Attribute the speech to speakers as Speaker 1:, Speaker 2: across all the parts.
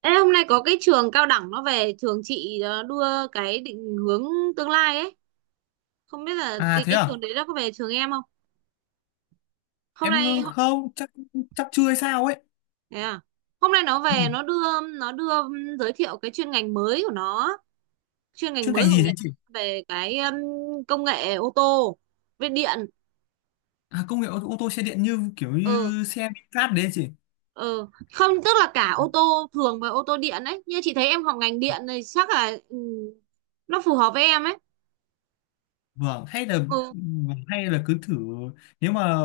Speaker 1: Ê, hôm nay có cái trường cao đẳng nó về trường chị đưa cái định hướng tương lai ấy. Không biết là
Speaker 2: À
Speaker 1: cái
Speaker 2: thế
Speaker 1: cái
Speaker 2: à?
Speaker 1: trường đấy nó có về trường em không. hôm
Speaker 2: Em
Speaker 1: nay ho-
Speaker 2: không, chắc chắc chưa hay sao ấy.
Speaker 1: Thế à? Hôm nay nó
Speaker 2: Ừ,
Speaker 1: về nó đưa giới thiệu cái chuyên ngành mới của nó, chuyên ngành
Speaker 2: chuyên
Speaker 1: mới
Speaker 2: ngành
Speaker 1: của
Speaker 2: gì thế
Speaker 1: người ta,
Speaker 2: chị?
Speaker 1: về cái công nghệ ô tô, về điện.
Speaker 2: À công nghệ ô tô xe điện như kiểu
Speaker 1: Ừ,
Speaker 2: như xe VinFast đấy chị.
Speaker 1: ừ, không, tức là cả ô tô thường và ô tô điện ấy. Như chị thấy em học ngành điện này chắc là nó phù hợp với em ấy.
Speaker 2: Vâng, hay là
Speaker 1: Ừ.
Speaker 2: vâng, hay là cứ thử nếu mà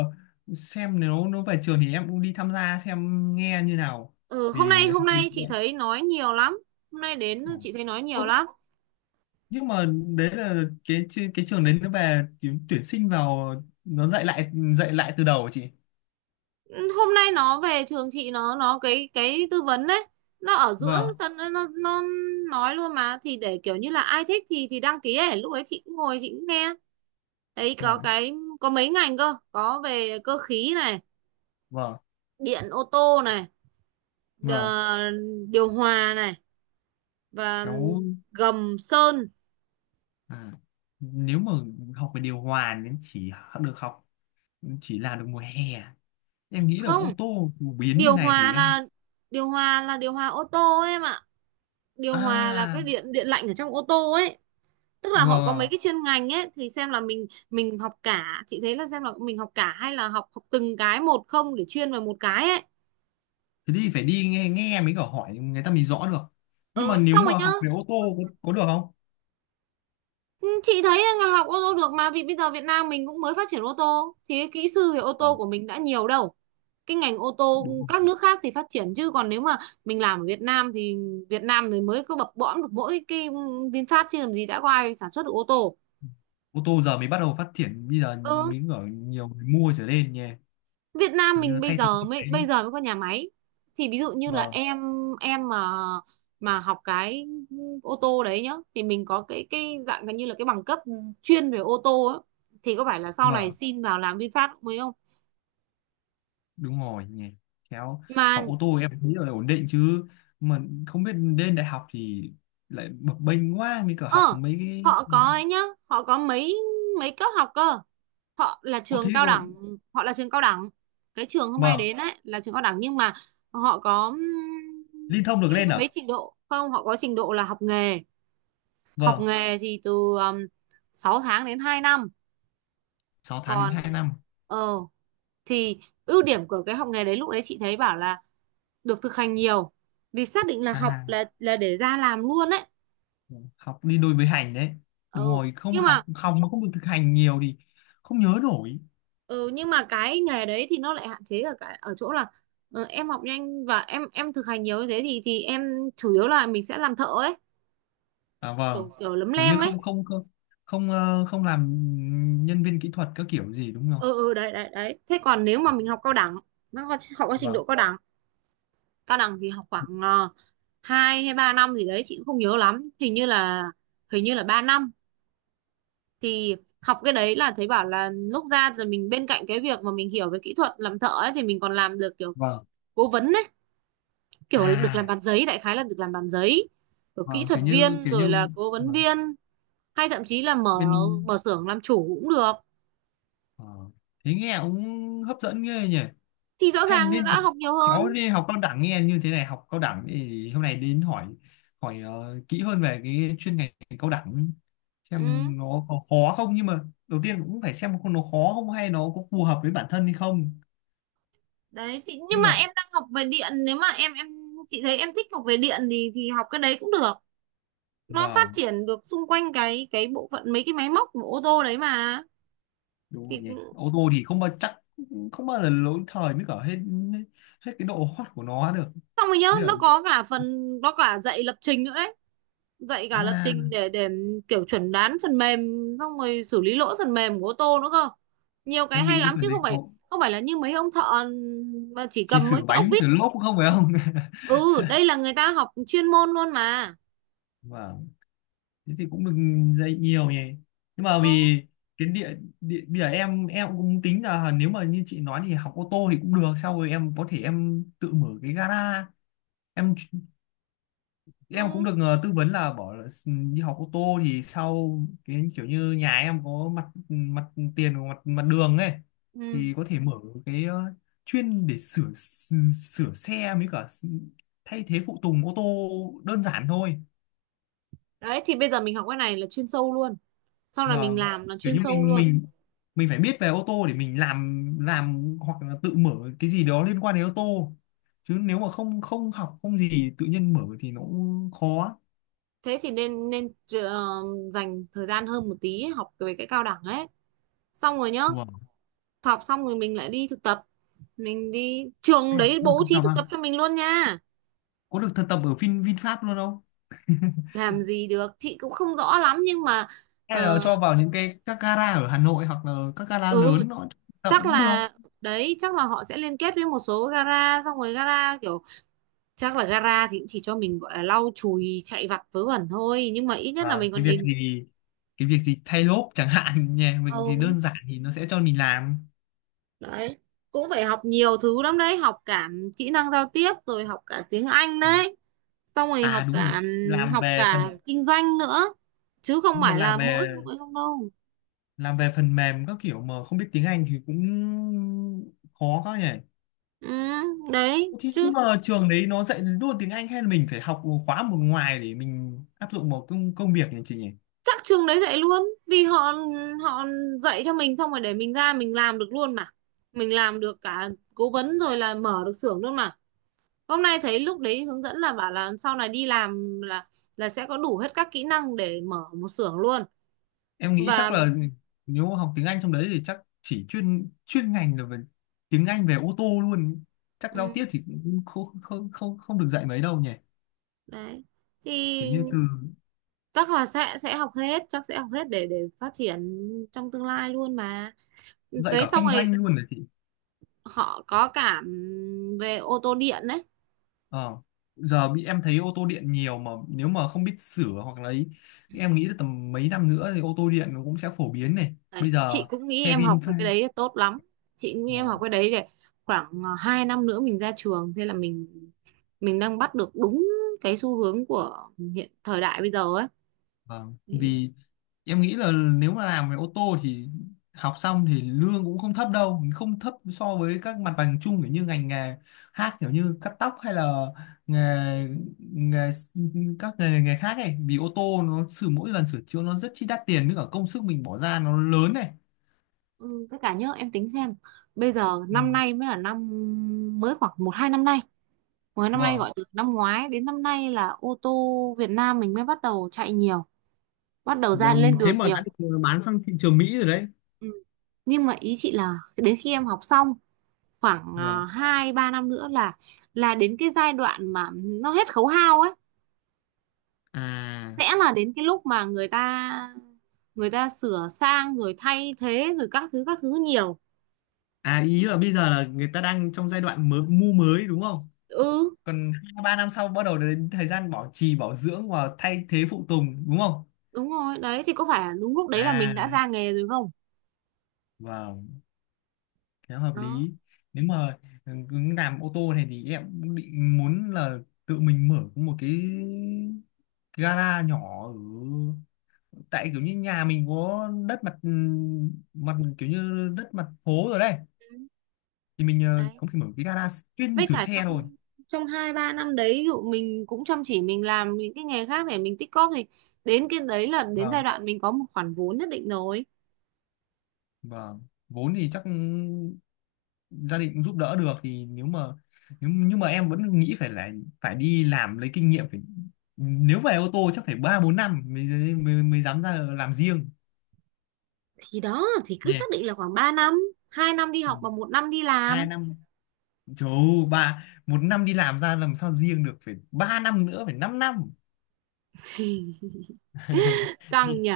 Speaker 2: xem nếu nó về trường thì em cũng đi tham gia xem nghe như nào
Speaker 1: Ừ, hôm nay
Speaker 2: vì
Speaker 1: hôm
Speaker 2: học điện
Speaker 1: nay chị
Speaker 2: em.
Speaker 1: thấy nói nhiều lắm. Hôm nay đến
Speaker 2: Vâng.
Speaker 1: chị thấy nói nhiều
Speaker 2: Ủa,
Speaker 1: lắm.
Speaker 2: nhưng mà đấy là cái cái trường đấy nó về tuyển tuyển sinh vào nó dạy lại từ đầu hả chị?
Speaker 1: Ừ, hôm nay nó về trường chị, nó cái tư vấn đấy. Nó ở giữa
Speaker 2: Vâng,
Speaker 1: sân nó nói luôn mà, thì để kiểu như là ai thích thì đăng ký ấy. Lúc đấy chị cũng ngồi, chị cũng nghe. Thấy
Speaker 2: vâng,
Speaker 1: có mấy ngành cơ, có về cơ khí này,
Speaker 2: vâng,
Speaker 1: điện ô tô này,
Speaker 2: vâng.
Speaker 1: đờ- điều hòa này, và
Speaker 2: Khéo
Speaker 1: gầm sơn.
Speaker 2: à, nếu mà học về điều hòa nên được học chỉ làm được mùa hè à? Em nghĩ là
Speaker 1: Không,
Speaker 2: ô tô phổ biến như
Speaker 1: điều
Speaker 2: này
Speaker 1: hòa
Speaker 2: thì em
Speaker 1: là điều hòa là điều hòa ô tô ấy em ạ. Điều hòa là cái
Speaker 2: à
Speaker 1: điện điện lạnh ở trong ô tô ấy. Tức là họ có
Speaker 2: ờ,
Speaker 1: mấy cái chuyên ngành ấy thì xem là mình học cả, chị thấy là xem là mình học cả hay là học học từng cái một, không để chuyên vào một cái ấy.
Speaker 2: thế thì phải đi nghe nghe mới có hỏi người ta mới rõ được, nhưng mà
Speaker 1: Ờ
Speaker 2: nếu
Speaker 1: Xong rồi
Speaker 2: mà
Speaker 1: nhá.
Speaker 2: học về ô tô có được không?
Speaker 1: Ừ, chị thấy là ngành học ô tô được mà, vì bây giờ Việt Nam mình cũng mới phát triển ô tô thì cái kỹ sư về ô
Speaker 2: Ờ,
Speaker 1: tô của mình đã nhiều đâu. Cái ngành ô tô
Speaker 2: đúng
Speaker 1: các
Speaker 2: rồi.
Speaker 1: nước khác thì phát triển, chứ còn nếu mà mình làm ở Việt Nam thì mới có bập bõm được mỗi cái VinFast, chứ làm gì đã có ai sản xuất được ô tô.
Speaker 2: Ô tô giờ mới bắt đầu phát triển, bây giờ
Speaker 1: Ừ,
Speaker 2: mới ở nhiều người mua trở lên nhỉ.
Speaker 1: Việt Nam
Speaker 2: Như
Speaker 1: mình
Speaker 2: nó
Speaker 1: bây
Speaker 2: thay thế
Speaker 1: giờ
Speaker 2: xe
Speaker 1: mới
Speaker 2: máy.
Speaker 1: bây giờ mới có nhà máy. Thì ví dụ như là
Speaker 2: Vâng,
Speaker 1: em mà học cái ô tô đấy nhá, thì mình có cái dạng gần như là cái bằng cấp chuyên về ô tô ấy. Thì có phải là sau này
Speaker 2: vâng.
Speaker 1: xin vào làm VinFast cũng mới không
Speaker 2: Đúng rồi nhỉ. Khéo
Speaker 1: mà.
Speaker 2: học ô tô em nghĩ là ổn định chứ, mà không biết lên đại học thì lại bập bênh quá mới cả học
Speaker 1: ờ
Speaker 2: mấy cái.
Speaker 1: Họ có ấy nhá, họ có mấy mấy cấp học cơ. Họ là
Speaker 2: Ô thế
Speaker 1: trường cao
Speaker 2: cô.
Speaker 1: đẳng, họ là trường cao đẳng cái trường hôm nay
Speaker 2: Vâng,
Speaker 1: đến ấy là trường cao đẳng, nhưng mà họ có
Speaker 2: liên thông được
Speaker 1: cái
Speaker 2: lên à?
Speaker 1: mấy trình độ không. Họ có trình độ là học nghề. Học
Speaker 2: Vâng,
Speaker 1: nghề thì từ um, 6 tháng đến 2 năm.
Speaker 2: sáu tháng đến hai
Speaker 1: Còn
Speaker 2: năm
Speaker 1: ờ thì ưu điểm của cái học nghề đấy, lúc đấy chị thấy bảo là được thực hành nhiều, vì xác định là học
Speaker 2: À,
Speaker 1: là để ra làm luôn đấy.
Speaker 2: học đi đôi với hành đấy.
Speaker 1: ờ
Speaker 2: Đúng rồi, không
Speaker 1: nhưng
Speaker 2: học
Speaker 1: mà
Speaker 2: học mà không được thực hành nhiều thì không nhớ nổi.
Speaker 1: ừ, nhưng mà cái nghề đấy thì nó lại hạn chế ở cái, ở chỗ là em học nhanh và em thực hành nhiều như thế thì em chủ yếu là mình sẽ làm thợ ấy,
Speaker 2: À, vâng,
Speaker 1: kiểu kiểu lấm
Speaker 2: kiểu như
Speaker 1: lem ấy.
Speaker 2: không, không, không, không không làm nhân viên kỹ thuật các kiểu gì đúng không?
Speaker 1: Ừ, ừ, đấy, đấy, đấy. Thế còn nếu mà mình học cao đẳng, nó có trình
Speaker 2: Vâng,
Speaker 1: độ cao đẳng. Cao đẳng thì học khoảng hai hay ba năm gì đấy, chị cũng không nhớ lắm, hình như là 3 năm. Thì học cái đấy là thấy bảo là lúc ra rồi, mình bên cạnh cái việc mà mình hiểu về kỹ thuật làm thợ ấy, thì mình còn làm được kiểu
Speaker 2: vâng.
Speaker 1: cố vấn ấy, kiểu là được làm
Speaker 2: À
Speaker 1: bàn giấy, đại khái là được làm bàn giấy rồi kỹ
Speaker 2: vâng,
Speaker 1: thuật
Speaker 2: kiểu như
Speaker 1: viên
Speaker 2: kiểu
Speaker 1: rồi
Speaker 2: như
Speaker 1: là cố vấn
Speaker 2: vâng.
Speaker 1: viên, hay thậm chí là mở
Speaker 2: Bên.
Speaker 1: mở xưởng làm chủ cũng được.
Speaker 2: Ờ. Thế nghe cũng hấp dẫn ghê nhỉ.
Speaker 1: Thì rõ
Speaker 2: Hay
Speaker 1: ràng
Speaker 2: nên
Speaker 1: đã
Speaker 2: học,
Speaker 1: học nhiều hơn.
Speaker 2: kéo đi học cao đẳng, nghe như thế này học cao đẳng thì hôm nay đến hỏi hỏi kỹ hơn về cái chuyên ngành cao đẳng,
Speaker 1: Ừ.
Speaker 2: xem nó có khó không. Nhưng mà đầu tiên cũng phải xem nó khó không hay nó có phù hợp với bản thân hay không.
Speaker 1: Đấy, thì nhưng
Speaker 2: Nhưng
Speaker 1: mà
Speaker 2: mà
Speaker 1: em đang học về điện, nếu mà em chị thấy em thích học về điện thì học cái đấy cũng được, nó phát
Speaker 2: vâng,
Speaker 1: triển được xung quanh cái bộ phận mấy cái máy móc của ô tô đấy mà.
Speaker 2: đúng rồi
Speaker 1: thì
Speaker 2: nhỉ.
Speaker 1: cũng-
Speaker 2: Ô tô thì không bao giờ lỗi thời mới cả hết hết cái độ hot của nó được.
Speaker 1: Xong rồi nhớ
Speaker 2: Mới
Speaker 1: nó
Speaker 2: cả-
Speaker 1: có cả phần, nó cả dạy lập trình nữa đấy. Dạy cả lập
Speaker 2: à
Speaker 1: trình để kiểu chuẩn đoán phần mềm, xong rồi xử lý lỗi phần mềm của ô tô nữa cơ. Nhiều cái
Speaker 2: em
Speaker 1: hay
Speaker 2: nghĩ cái
Speaker 1: lắm
Speaker 2: phần
Speaker 1: chứ
Speaker 2: đấy
Speaker 1: không
Speaker 2: khó,
Speaker 1: phải, không phải là như mấy ông thợ mà chỉ
Speaker 2: chỉ
Speaker 1: cầm
Speaker 2: sửa
Speaker 1: mấy cái ốc
Speaker 2: bánh
Speaker 1: vít.
Speaker 2: sửa lốp cũng không phải không?
Speaker 1: Ừ, đây là người ta học chuyên môn luôn mà.
Speaker 2: Vâng, thế thì cũng được, dạy nhiều nhỉ. Nhưng mà
Speaker 1: Ừ.
Speaker 2: vì cái địa bây giờ em cũng tính là nếu mà như chị nói thì học ô tô thì cũng được, sau rồi em có thể em tự mở cái gara. Em em cũng
Speaker 1: Ừ.
Speaker 2: được tư vấn là bỏ là s- đi học ô tô thì sau cái kiểu như nhà em có mặt mặt tiền và mặt mặt đường ấy,
Speaker 1: ừ.
Speaker 2: thì có thể mở cái chuyên để sửa sửa xe với cả thay thế phụ tùng ô tô đơn giản thôi.
Speaker 1: Đấy, thì bây giờ mình học cái này là chuyên sâu luôn, sau này mình
Speaker 2: Vâng,
Speaker 1: làm là
Speaker 2: kiểu
Speaker 1: chuyên
Speaker 2: như
Speaker 1: sâu
Speaker 2: mình
Speaker 1: luôn.
Speaker 2: mình mình phải biết về ô tô để mình làm hoặc là tự mở cái gì đó liên quan đến ô tô. Chứ nếu mà không không học không gì tự nhiên mở thì nó cũng khó.
Speaker 1: Thế thì nên nên dành thời gian hơn một tí ấy, học về cái cao đẳng ấy. Xong rồi nhá,
Speaker 2: Wow.
Speaker 1: học xong rồi mình lại đi thực tập, mình đi trường
Speaker 2: À,
Speaker 1: đấy
Speaker 2: được
Speaker 1: bố
Speaker 2: thực
Speaker 1: trí
Speaker 2: tập
Speaker 1: thực
Speaker 2: à?
Speaker 1: tập cho mình luôn nha.
Speaker 2: Có được thực tập ở VinFast luôn không?
Speaker 1: Làm gì được chị cũng không rõ lắm, nhưng mà
Speaker 2: Hay là
Speaker 1: ờ,
Speaker 2: cho vào những cái các gara ở Hà Nội hoặc là các gara
Speaker 1: ừ,
Speaker 2: lớn nó cho thực tập
Speaker 1: chắc
Speaker 2: cũng được.
Speaker 1: là, đấy chắc là họ sẽ liên kết với một số gara, xong rồi gara kiểu, chắc là gara thì cũng chỉ cho mình gọi là lau chùi chạy vặt vớ vẩn thôi, nhưng mà ít nhất là
Speaker 2: Và
Speaker 1: mình còn
Speaker 2: cái việc
Speaker 1: nhìn.
Speaker 2: gì cái việc gì thay lốp chẳng hạn nhé, việc gì
Speaker 1: Ừ,
Speaker 2: đơn giản thì nó sẽ cho mình làm.
Speaker 1: đấy, cũng phải học nhiều thứ lắm đấy, học cả kỹ năng giao tiếp rồi học cả tiếng Anh
Speaker 2: Ừ.
Speaker 1: đấy, xong rồi
Speaker 2: À
Speaker 1: học
Speaker 2: đúng rồi,
Speaker 1: cả
Speaker 2: làm
Speaker 1: học
Speaker 2: về phần,
Speaker 1: cả kinh doanh nữa, chứ không
Speaker 2: nhưng mà
Speaker 1: phải là
Speaker 2: làm
Speaker 1: mỗi
Speaker 2: về
Speaker 1: không không đâu.
Speaker 2: làm về phần mềm các kiểu mà không biết tiếng Anh thì cũng khó quá nhỉ.
Speaker 1: Ừ, đấy
Speaker 2: Thì
Speaker 1: chứ.
Speaker 2: nhưng mà trường đấy nó dạy luôn tiếng Anh hay là mình phải học khóa một ngoài để mình áp dụng vào công công việc nhỉ chị nhỉ?
Speaker 1: Chắc trường đấy dạy luôn, vì họ họ dạy cho mình xong rồi để mình ra mình làm được luôn mà. Mình làm được cả cố vấn rồi là mở được xưởng luôn mà. Hôm nay thấy lúc đấy hướng dẫn là bảo là sau này đi làm là sẽ có đủ hết các kỹ năng để mở một xưởng luôn.
Speaker 2: Em nghĩ chắc
Speaker 1: Và
Speaker 2: là nếu mà học tiếng Anh trong đấy thì chắc chỉ chuyên chuyên ngành là về tiếng Anh về ô tô luôn, chắc giao
Speaker 1: ừ,
Speaker 2: tiếp thì cũng không không không không được dạy mấy đâu nhỉ.
Speaker 1: đấy thì
Speaker 2: Kiểu như từ
Speaker 1: chắc là sẽ học hết, chắc sẽ học hết để phát triển trong tương lai luôn mà.
Speaker 2: dạy
Speaker 1: Đấy,
Speaker 2: cả
Speaker 1: xong
Speaker 2: kinh
Speaker 1: rồi
Speaker 2: doanh luôn là chị.
Speaker 1: họ có cả về ô tô điện đấy.
Speaker 2: Ờ, giờ bị em thấy ô tô điện nhiều, mà nếu mà không biết sửa hoặc là ấy, em nghĩ là tầm mấy năm nữa thì ô tô điện nó cũng sẽ phổ biến này
Speaker 1: Đấy,
Speaker 2: bây
Speaker 1: chị
Speaker 2: giờ.
Speaker 1: cũng nghĩ
Speaker 2: Xe
Speaker 1: em học
Speaker 2: Vin.
Speaker 1: về cái đấy là tốt lắm. Chị cũng nghĩ em học
Speaker 2: Vâng,
Speaker 1: cái đấy để khoảng 2 năm nữa mình ra trường, thế là mình đang bắt được đúng cái xu hướng của hiện thời đại bây giờ ấy.
Speaker 2: vâng.
Speaker 1: Thì,
Speaker 2: Vì em nghĩ là nếu mà làm về ô tô thì học xong thì lương cũng không thấp đâu, không thấp so với các mặt bằng chung kiểu như ngành nghề khác, kiểu như cắt tóc hay là nghề, nghề các nghề khác ấy, vì ô tô nó sửa mỗi lần sửa chữa nó rất chi đắt tiền với cả công sức mình bỏ ra nó lớn này.
Speaker 1: ừ, với cả nhớ em tính xem, bây giờ
Speaker 2: Ừ,
Speaker 1: năm nay mới là năm, mới khoảng một hai năm nay, mới năm nay,
Speaker 2: vâng.
Speaker 1: gọi từ năm ngoái đến năm nay là ô tô Việt Nam mình mới bắt đầu chạy nhiều, bắt đầu ra
Speaker 2: Vâng,
Speaker 1: lên
Speaker 2: thế
Speaker 1: đường
Speaker 2: mà đã
Speaker 1: nhiều.
Speaker 2: được bán sang thị trường Mỹ rồi đấy.
Speaker 1: Ừ. Nhưng mà ý chị là đến khi em học xong, khoảng
Speaker 2: Vâng.
Speaker 1: hai ba năm nữa là đến cái giai đoạn mà nó hết khấu hao ấy,
Speaker 2: À,
Speaker 1: sẽ là đến cái lúc mà người ta sửa sang rồi thay thế rồi các thứ nhiều.
Speaker 2: à ý là bây giờ là người ta đang trong giai đoạn mới, mới đúng không?
Speaker 1: Ừ,
Speaker 2: Còn 2 3 năm sau bắt đầu đến thời gian bảo trì, bảo dưỡng và thay thế phụ tùng đúng không?
Speaker 1: đúng rồi. Đấy thì có phải đúng lúc đấy là mình
Speaker 2: À,
Speaker 1: đã ra nghề rồi không.
Speaker 2: vâng, khá hợp
Speaker 1: Đó.
Speaker 2: lý. Nếu mà cứ làm ô tô này thì em cũng định muốn là tự mình mở một cái gara nhỏ, ở tại kiểu như nhà mình có đất mặt mặt, kiểu như đất mặt phố rồi đấy,
Speaker 1: Ừ,
Speaker 2: thì mình
Speaker 1: đấy,
Speaker 2: có thể mở cái gara chuyên
Speaker 1: với
Speaker 2: sửa
Speaker 1: cả
Speaker 2: xe
Speaker 1: trong
Speaker 2: thôi.
Speaker 1: trong hai ba năm đấy, ví dụ mình cũng chăm chỉ mình làm những cái nghề khác để mình tích cóp thì đến cái đấy là đến giai
Speaker 2: Vâng,
Speaker 1: đoạn mình có một khoản vốn nhất định rồi.
Speaker 2: vâng, vốn thì chắc gia đình cũng giúp đỡ được, thì nếu nhưng mà em vẫn nghĩ phải là phải đi làm lấy kinh nghiệm, phải, nếu về ô tô chắc phải 3-4 năm mới, mới mới dám ra làm riêng
Speaker 1: Thì đó, thì cứ
Speaker 2: nhỉ.
Speaker 1: xác định là khoảng 3 năm, 2 năm đi
Speaker 2: Ừ,
Speaker 1: học và 1 năm đi
Speaker 2: hai
Speaker 1: làm.
Speaker 2: năm trời ơi, ba một năm đi làm ra làm sao riêng được, phải 3 năm nữa, phải 5 năm.
Speaker 1: Căng
Speaker 2: Nhỉ?
Speaker 1: nhỉ.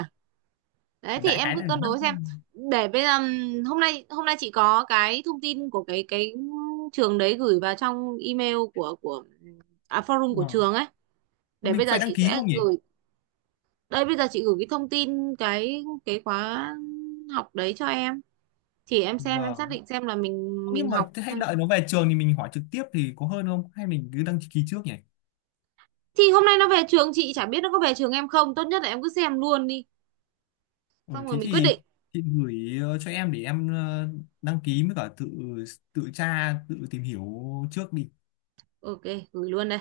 Speaker 1: Đấy, thì
Speaker 2: Đại
Speaker 1: em
Speaker 2: khái là
Speaker 1: cứ cân
Speaker 2: năm
Speaker 1: đối xem.
Speaker 2: năm
Speaker 1: Để bây giờ hôm nay chị có cái thông tin của cái trường đấy gửi vào trong email của forum của
Speaker 2: Ờ,
Speaker 1: trường ấy. Để
Speaker 2: mình
Speaker 1: bây
Speaker 2: có
Speaker 1: giờ
Speaker 2: phải đăng
Speaker 1: chị
Speaker 2: ký
Speaker 1: sẽ
Speaker 2: không nhỉ?
Speaker 1: gửi. Đây, bây giờ chị gửi cái thông tin cái khóa học đấy cho em, thì em xem em xác
Speaker 2: Vâng,
Speaker 1: định xem là mình
Speaker 2: nhưng
Speaker 1: mình
Speaker 2: mà
Speaker 1: học.
Speaker 2: thế hãy đợi nó về trường thì mình hỏi trực tiếp thì có hơn không, hay mình cứ đăng ký trước nhỉ?
Speaker 1: Thì hôm nay nó về trường chị, chả biết nó có về trường em không. Tốt nhất là em cứ xem luôn đi,
Speaker 2: Ừ,
Speaker 1: xong rồi
Speaker 2: thế
Speaker 1: mình quyết
Speaker 2: thì
Speaker 1: định.
Speaker 2: chị gửi cho em để em đăng ký, với cả tự tự tra tự tìm hiểu trước đi.
Speaker 1: OK, gửi luôn đây.